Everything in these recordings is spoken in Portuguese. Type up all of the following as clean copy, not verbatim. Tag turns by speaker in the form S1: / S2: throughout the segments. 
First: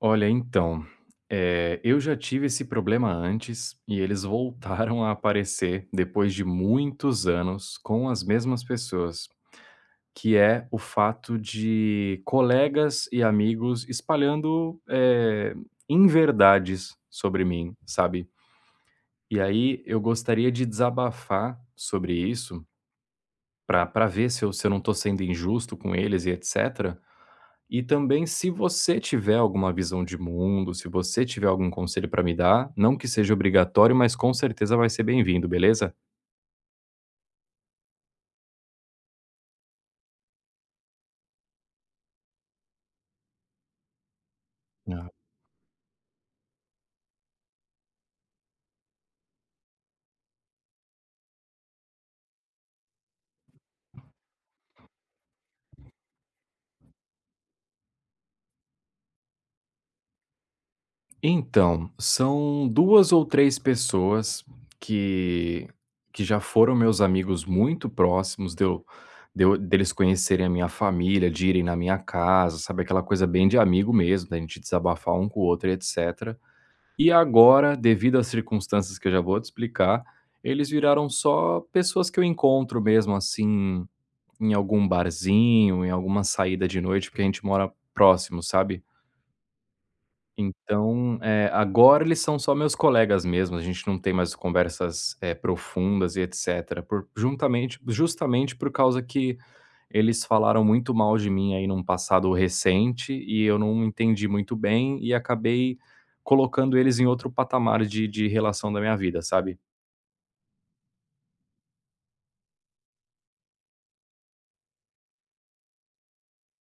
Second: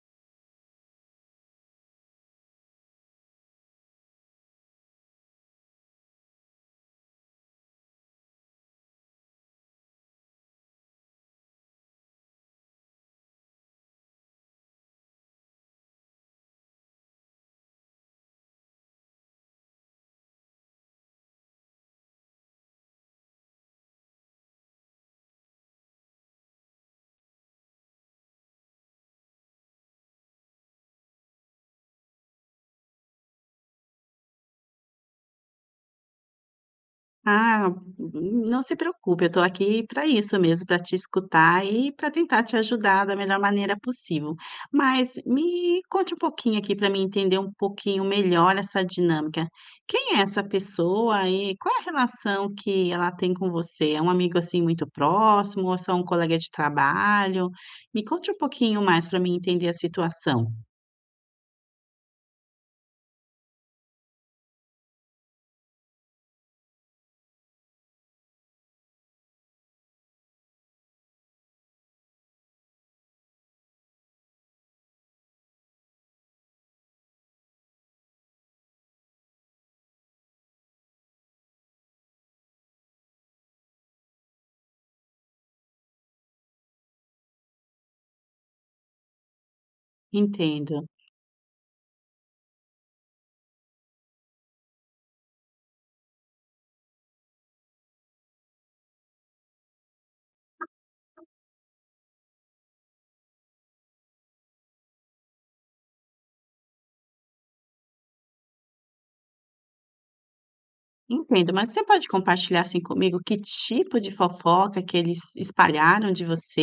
S1: Olha, então, eu já tive esse problema antes e eles voltaram a aparecer depois de muitos anos com as mesmas pessoas, que é o fato de colegas e amigos espalhando, inverdades sobre mim, sabe. E aí eu gostaria de desabafar sobre isso para ver se eu não tô sendo injusto com eles e etc. E também, se você tiver alguma visão de mundo, se você tiver algum conselho para me dar, não que seja obrigatório, mas com certeza vai ser bem-vindo, beleza?
S2: Ah, não se preocupe, eu estou aqui para isso mesmo, para te escutar e para tentar te ajudar da melhor maneira possível.
S1: Ah,
S2: Mas me conte um pouquinho aqui para mim entender um pouquinho melhor essa dinâmica. Quem é essa pessoa e qual é a relação que ela tem com você? É um amigo assim muito próximo ou é só um colega de trabalho? Me conte um pouquinho mais para mim entender a situação.
S1: então, são duas ou três pessoas que, que já foram meus amigos muito próximos, deles conhecerem a minha família, de irem na minha casa, sabe? Aquela coisa bem de amigo mesmo, da gente desabafar um com o outro, etc. E agora, devido às circunstâncias que eu já vou te explicar, eles viraram só pessoas que eu encontro mesmo, assim, em algum barzinho, em alguma saída de noite, porque a gente mora próximo, sabe.
S2: Entendo.
S1: Então, agora eles são só meus colegas mesmo, a gente não tem mais conversas, profundas e etcétera, por juntamente justamente por causa que eles falaram muito mal de mim aí num passado recente e eu não entendi muito bem e acabei colocando eles em outro patamar de relação da minha vida, sabe?
S2: Entendo, mas você pode compartilhar, assim, comigo que tipo de fofoca que eles espalharam de você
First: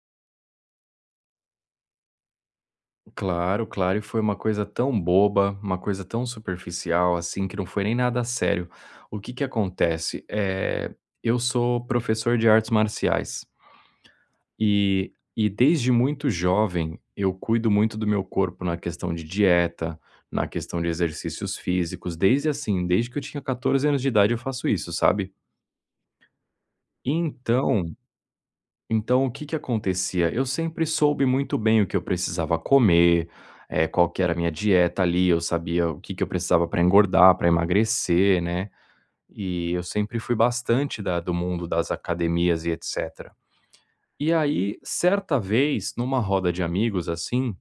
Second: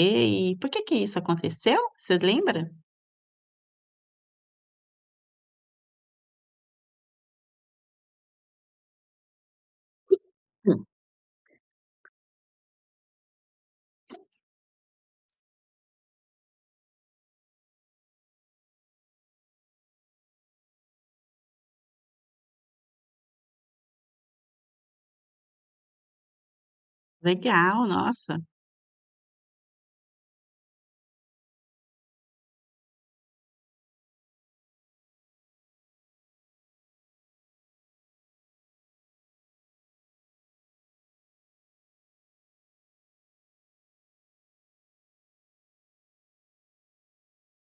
S2: e por que que isso aconteceu? Você lembra?
S1: Claro, claro, e foi uma coisa tão boba, uma coisa tão superficial, assim, que não foi nem nada sério. O que que acontece?
S2: Hum.
S1: É, eu sou professor de artes marciais, E e desde muito jovem, eu cuido muito do meu corpo na questão de dieta, na questão de exercícios físicos, desde assim, desde que eu tinha 14 anos de idade eu faço isso, sabe.
S2: Legal,
S1: Então
S2: nossa.
S1: então o que que acontecia? Eu sempre soube muito bem o que eu precisava comer, qual que era a minha dieta ali, eu sabia o que que eu precisava para engordar, para emagrecer, né, e eu sempre fui bastante da do mundo das academias e etcétera. E aí, certa vez, numa roda de amigos, assim,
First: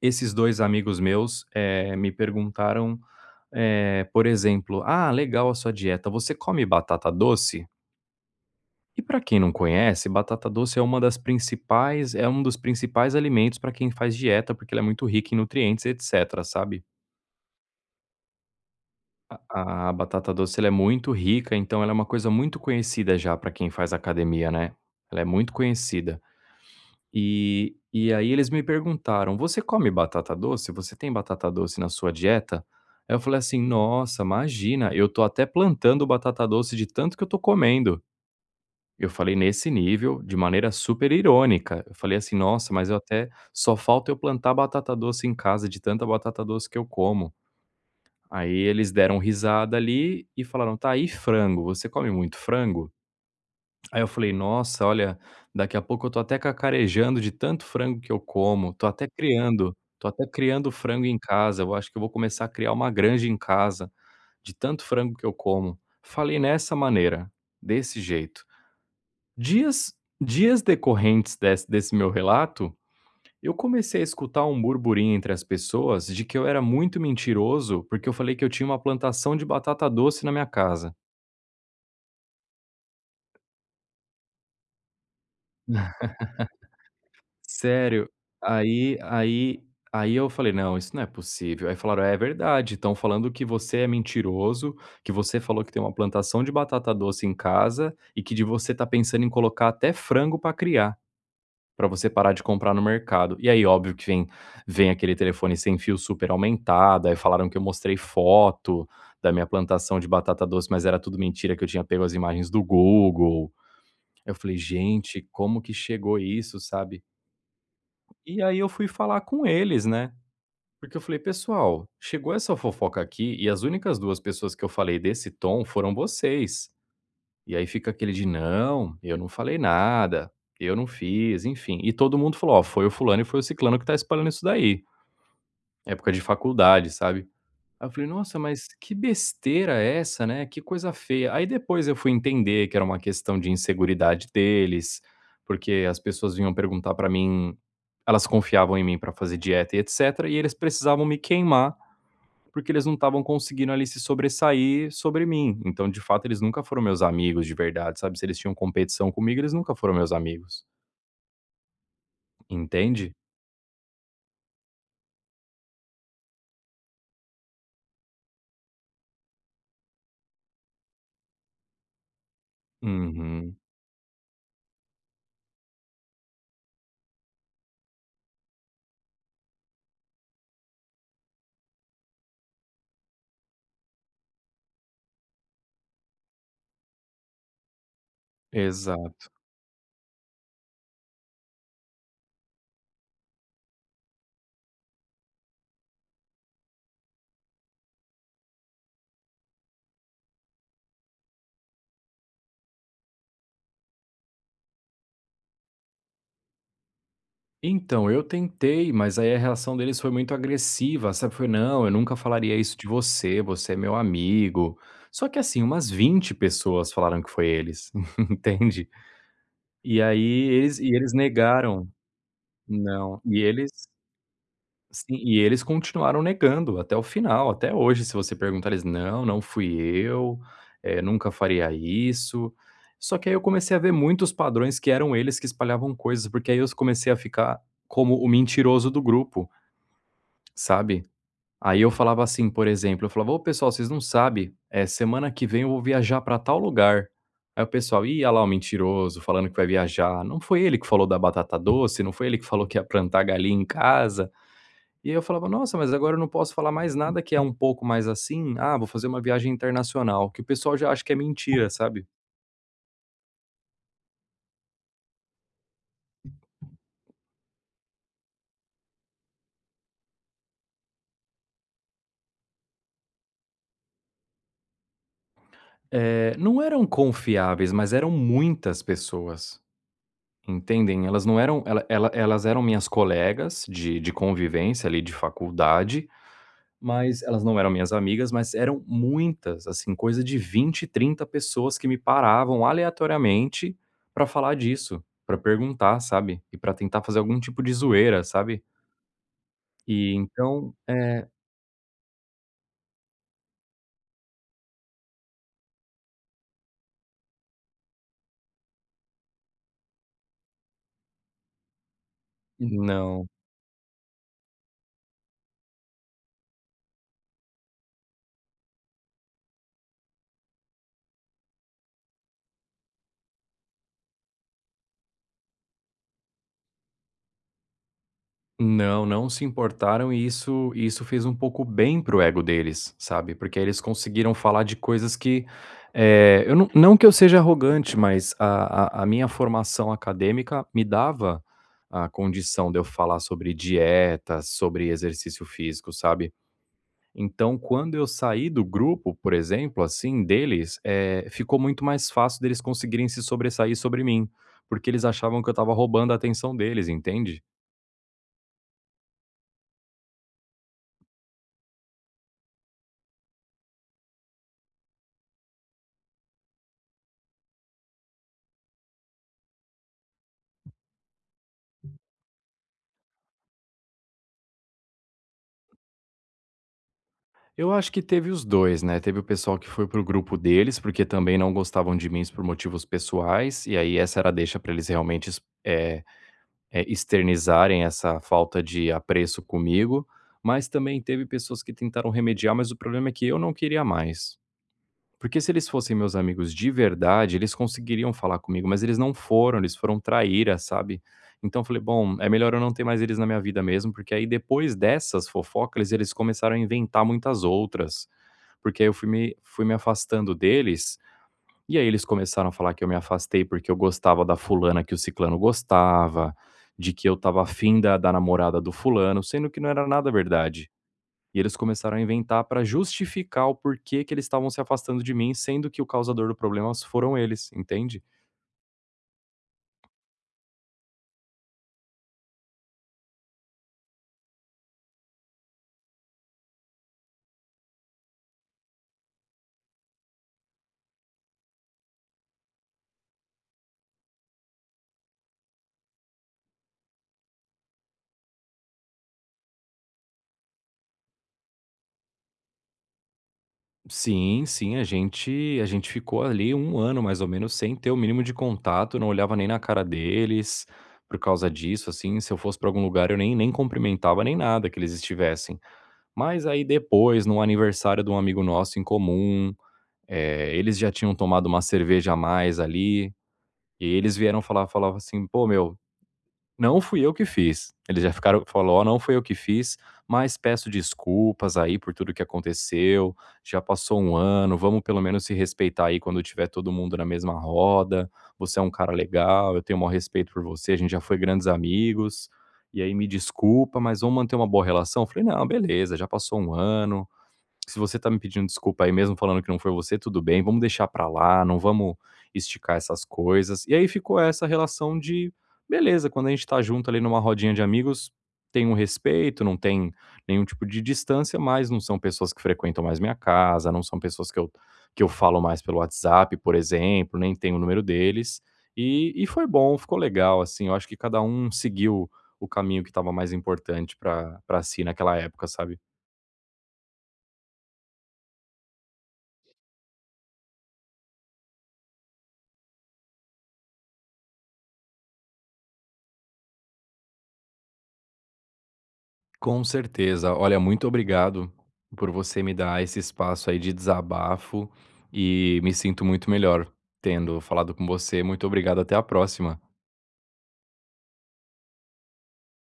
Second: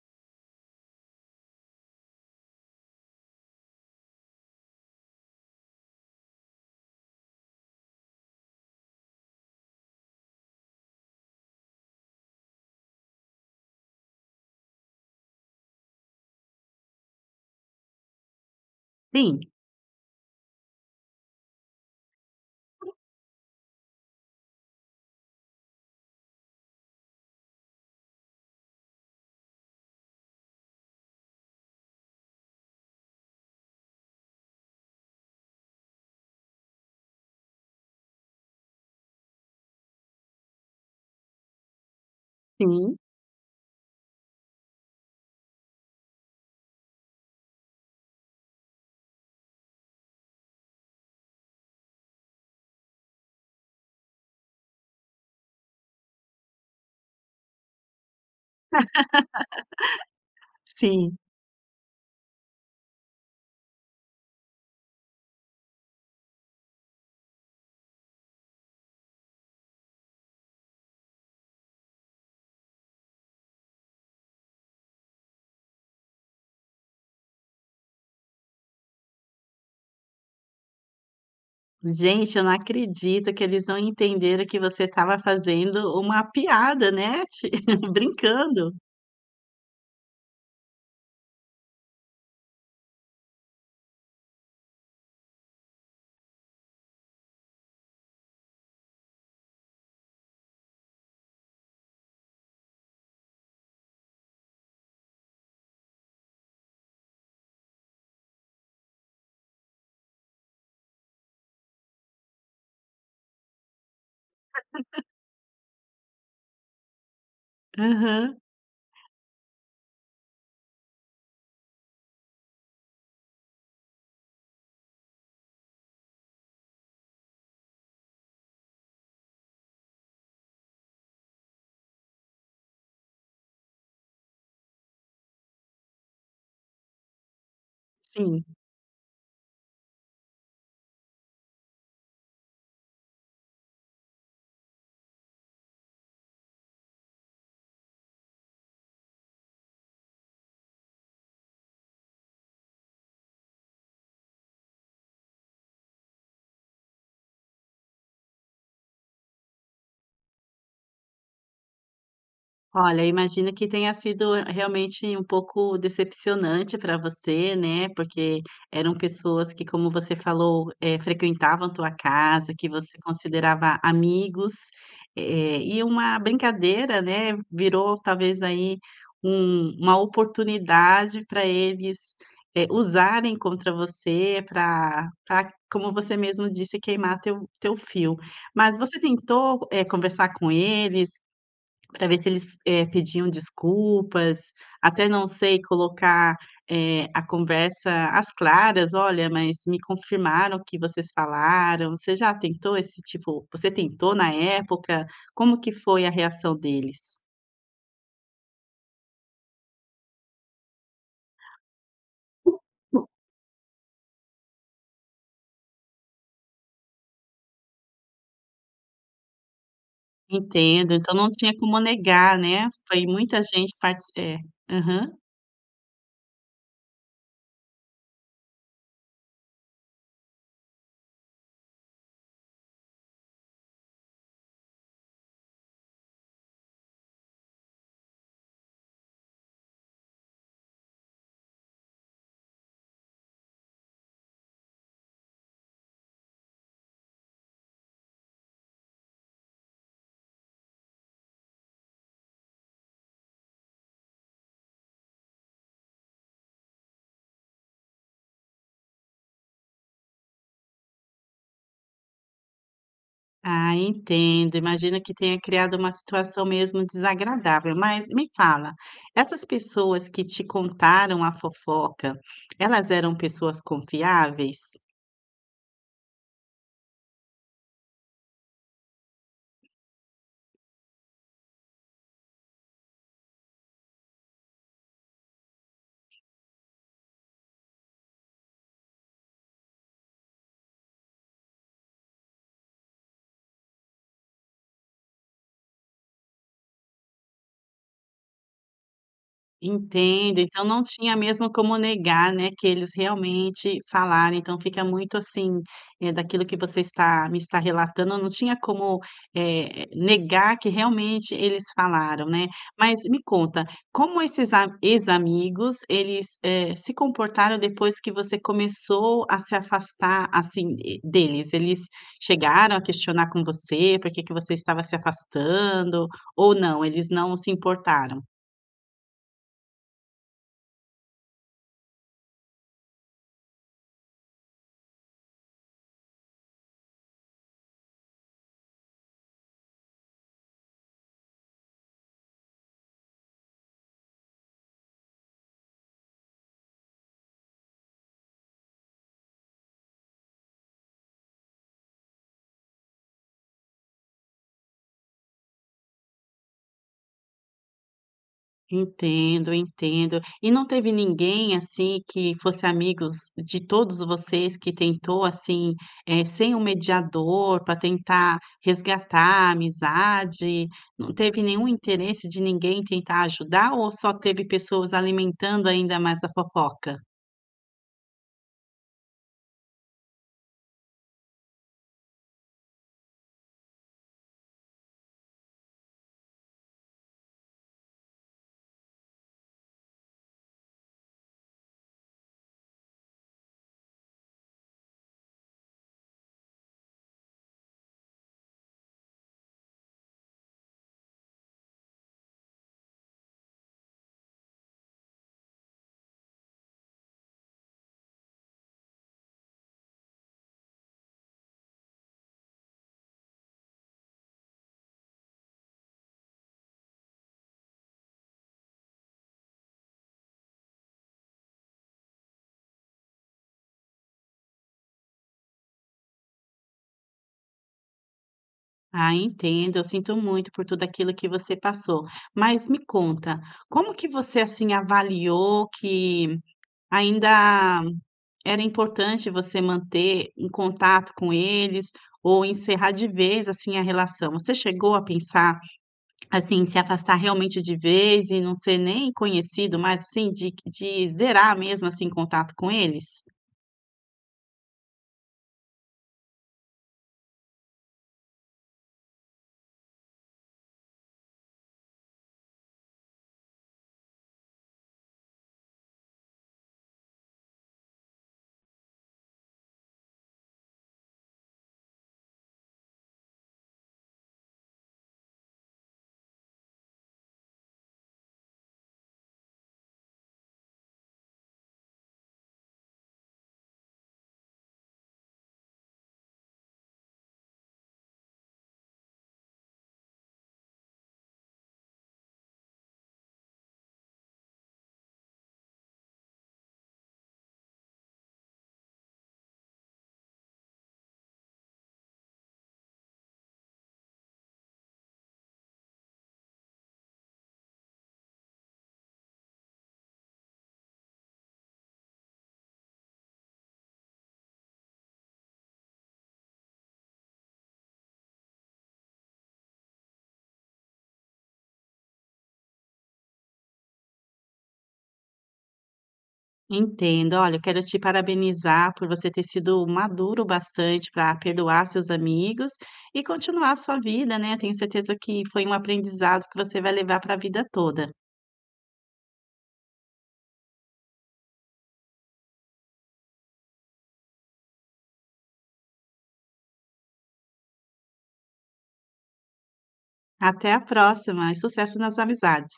S1: esses 2 amigos meus, me perguntaram, por exemplo: "Ah, legal a sua dieta, você come batata doce?" E para quem não conhece, batata doce é uma das principais é um dos principais alimentos para quem faz dieta, porque ela é muito rica em nutrientes e etcétera, sabe.
S2: Sim,
S1: A batata doce ela é muito rica, então ela é uma coisa muito conhecida já para quem faz academia, né. Ela é muito conhecida. E aí eles me perguntaram: "Você come batata doce? Você tem batata doce na sua dieta?" Aí eu falei assim: "Nossa, imagina, eu tô até plantando batata doce de tanto que eu tô comendo". Eu falei nesse nível, de maneira super irônica. Eu falei assim: "Nossa, mas
S2: sim,
S1: eu até só falta eu plantar batata doce em casa de tanta batata doce que eu como". Aí eles deram risada ali e falaram: "Tá, aí frango? Você come muito frango?" Aí eu falei: "Nossa, olha, daqui a pouco eu tô até cacarejando de tanto frango que eu como, tô até criando frango em
S2: sim.
S1: casa, eu acho que eu vou começar a criar uma granja em casa, de tanto frango que eu como". Falei nessa maneira, desse jeito. Dias dias decorrentes desse meu relato, eu comecei a escutar um burburinho entre as pessoas de que eu era muito mentiroso, porque eu falei que eu tinha uma plantação de batata doce na minha casa.
S2: Gente, eu não acredito que eles não entenderam que você estava fazendo uma piada, né, ti
S1: Sério.
S2: brincando.
S1: Aí aí aí eu falei: "Não, isso não é possível". Aí falaram: "É verdade, estão falando que você é mentiroso, que você falou que tem uma plantação de batata doce em casa e que de você tá pensando em colocar até frango para criar, para você parar de comprar no mercado". E aí óbvio que vem aquele telefone sem fio super aumentado, aí falaram que eu mostrei foto da minha plantação de batata doce, mas era tudo mentira, que eu tinha pego as imagens do Google. Eu falei: "Gente, como que chegou isso", sabe?
S2: Aham,
S1: E aí eu fui falar com eles, né, porque eu falei: "Pessoal, chegou essa fofoca aqui e as únicas 2 pessoas que eu falei desse tom foram vocês". E aí fica aquele de: "Não, eu não falei nada, eu não fiz", enfim. E todo mundo falou: "Ó, foi o fulano e foi o ciclano que tá espalhando isso daí". Época de faculdade, sabe. Aí eu falei: "Nossa,
S2: sim.
S1: mas que besteira é essa, né, que coisa feia". Aí depois eu fui entender que era uma questão de inseguridade deles, porque as pessoas vinham perguntar pra mim, elas confiavam em mim pra fazer dieta e etcétera, e eles precisavam me queimar, porque eles não estavam conseguindo ali se sobressair sobre mim. Então, de fato, eles nunca foram meus amigos de verdade, sabe, se eles tinham competição comigo, eles nunca foram meus amigos,
S2: Olha,
S1: entende?
S2: imagino que tenha sido realmente um pouco decepcionante para você, né, porque eram pessoas que, como você falou, frequentavam tua casa, que você
S1: Uhum,
S2: considerava amigos, e uma brincadeira, né, virou talvez aí uma oportunidade para eles, usarem contra você pra, como você mesmo disse, queimar teu fio. Mas você
S1: exato.
S2: tentou, conversar com eles, para ver se eles, pediam desculpas, até não sei, colocar, a conversa às claras: "Olha, mas me confirmaram que vocês falaram". Você já tentou esse tipo Você tentou na época? Como que foi a reação deles?
S1: Então, eu tentei, mas aí a reação deles foi muito agressiva, sabe? Foi: "Não, eu nunca falaria isso de você, você é meu amigo". Só que, assim, umas 20 pessoas falaram que foi eles, entende? E aí eles e
S2: Entendo,
S1: eles
S2: então não tinha como
S1: negaram.
S2: negar, né, foi
S1: Não,
S2: muita
S1: e eles
S2: gente partici é, aham.
S1: sim, e eles continuaram negando até o final, até hoje se você perguntar eles: "Não, não fui eu, nunca faria isso". Só que aí eu comecei a ver muitos padrões que eram eles que espalhavam coisas, porque aí eu comecei a ficar como o mentiroso do grupo. Sabe? Aí eu falava assim, por exemplo, eu falava: "Ô pessoal, vocês não sabem. É semana que vem eu vou viajar pra tal lugar". Aí o pessoal: "Ih, ah lá o mentiroso falando que vai viajar, não foi ele que falou da batata doce, não foi ele que falou que ia plantar galinha em casa". E aí eu falava: "Nossa, mas agora eu não posso falar mais nada que é um pouco mais assim, ah, vou fazer uma viagem internacional", que o pessoal já acha que é mentira, sabe?
S2: Ah, entendo. Imagino que tenha criado uma situação mesmo desagradável. Mas me fala, essas pessoas que te contaram a fofoca, elas eram pessoas confiáveis?
S1: É, não eram confiáveis, mas eram muitas pessoas. Entendem? Elas não eram elas eram minhas colegas de convivência ali de faculdade, mas elas não eram minhas amigas, mas eram muitas, assim, coisa de 20 30 pessoas que me paravam aleatoriamente pra falar disso, pra perguntar, sabe, e pra tentar fazer algum tipo de zoeira, sabe. E
S2: Entendo, então
S1: então
S2: não tinha
S1: é,
S2: mesmo como negar, né, que eles realmente falaram, então fica muito assim, daquilo que você está me está relatando, não tinha como, negar que realmente eles falaram, né. Mas me
S1: não.
S2: conta, como esses a ex-amigos, eles, se comportaram depois que você começou a se afastar, assim, e deles? Eles chegaram a questionar com você, por que que você estava se afastando, ou não, eles não se importaram?
S1: Não, não se importaram e isso fez um pouco bem pro ego deles, sabe, porque eles conseguiram falar de coisas que, eu não que eu seja arrogante, mas a minha formação acadêmica me dava a condição de eu falar sobre dieta, sobre exercício físico, sabe. Então quando eu saí do grupo, por exemplo, assim, deles, ficou muito mais fácil deles conseguirem se sobressair sobre mim, porque eles achavam que eu estava roubando a atenção deles, entende?
S2: Entendo, entendo. E não teve ninguém, assim, que fosse amigos de todos vocês que tentou, assim, sem um mediador para tentar resgatar a amizade? Não teve nenhum interesse de ninguém tentar ajudar ou só teve pessoas alimentando ainda mais a fofoca?
S1: Eu acho que teve os 2, né, teve o pessoal que foi para o grupo deles, porque também não gostavam de mim por motivos pessoais, e aí essa era a deixa para eles realmente externizarem essa falta de apreço comigo, mas também teve pessoas que tentaram remediar, mas o problema é que eu não queria mais. Porque se eles fossem meus amigos de verdade, eles conseguiriam falar comigo, mas eles não foram, eles foram traíra, sabe. Então eu falei: "Bom, é melhor eu não ter mais eles na minha vida mesmo", porque aí depois dessas fofocas eles começaram a inventar muitas outras. Porque aí eu fui me afastando deles, e aí eles começaram a falar que eu me afastei porque eu gostava da fulana que o ciclano gostava, de que eu estava afim da namorada do fulano, sendo que não era nada verdade. E eles começaram a inventar pra justificar o porquê que eles estavam se afastando de mim, sendo que o causador do problema foram eles, entende?
S2: Ah, entendo, eu sinto muito por tudo aquilo que você passou. Mas me conta, como que você, assim, avaliou que ainda era importante você manter em contato com eles ou encerrar de vez, assim, a relação? Você chegou a pensar, assim, se afastar realmente de vez e não ser nem conhecido mais, assim, de zerar mesmo, assim, contato com eles?
S1: Sim, sim, a gente ficou ali um ano mais ou menos sem ter o mínimo de contato, não olhava nem na cara deles, por causa disso, assim, se eu fosse para algum lugar eu nem cumprimentava nem nada que eles estivessem. Mas aí depois, no aniversário de um amigo nosso em comum, eles já tinham tomado uma cerveja a mais ali, e eles vieram falar, falava assim: "Pô meu, não fui eu que fiz". Eles já ficaram, falou: "Ó, não fui eu que fiz, mas peço desculpas aí por tudo que aconteceu, já passou um ano, vamos pelo menos se respeitar aí quando tiver todo mundo na mesma roda. Você é um cara legal, eu tenho o maior respeito por você, a gente já foi grandes amigos, e aí me desculpa, mas vamos manter uma boa relação?". Eu falei: "Não, beleza, já passou um ano, se você tá me pedindo desculpa aí mesmo falando que não foi você, tudo bem, vamos deixar pra lá, não vamos esticar essas coisas". E aí ficou essa relação de beleza, quando a gente tá junto ali numa rodinha de amigos, tem um respeito, não tem nenhum tipo de distância, mas não são pessoas que frequentam mais minha casa, não são pessoas que eu falo mais pelo WhatsApp, por exemplo, nem tenho o número deles. E foi bom, ficou legal, assim, eu acho que cada um seguiu o caminho que estava mais importante pra si naquela época, sabe?
S2: Entendo. Olha, eu quero te parabenizar por você ter sido maduro bastante para perdoar seus amigos e continuar a sua vida, né. Tenho certeza que foi um aprendizado que você vai levar para a vida toda.
S1: Com certeza. Olha, muito obrigado por você me dar esse espaço aí de desabafo e me sinto muito melhor tendo falado com você. Muito obrigado, até a próxima.
S2: Até a próxima e sucesso nas amizades.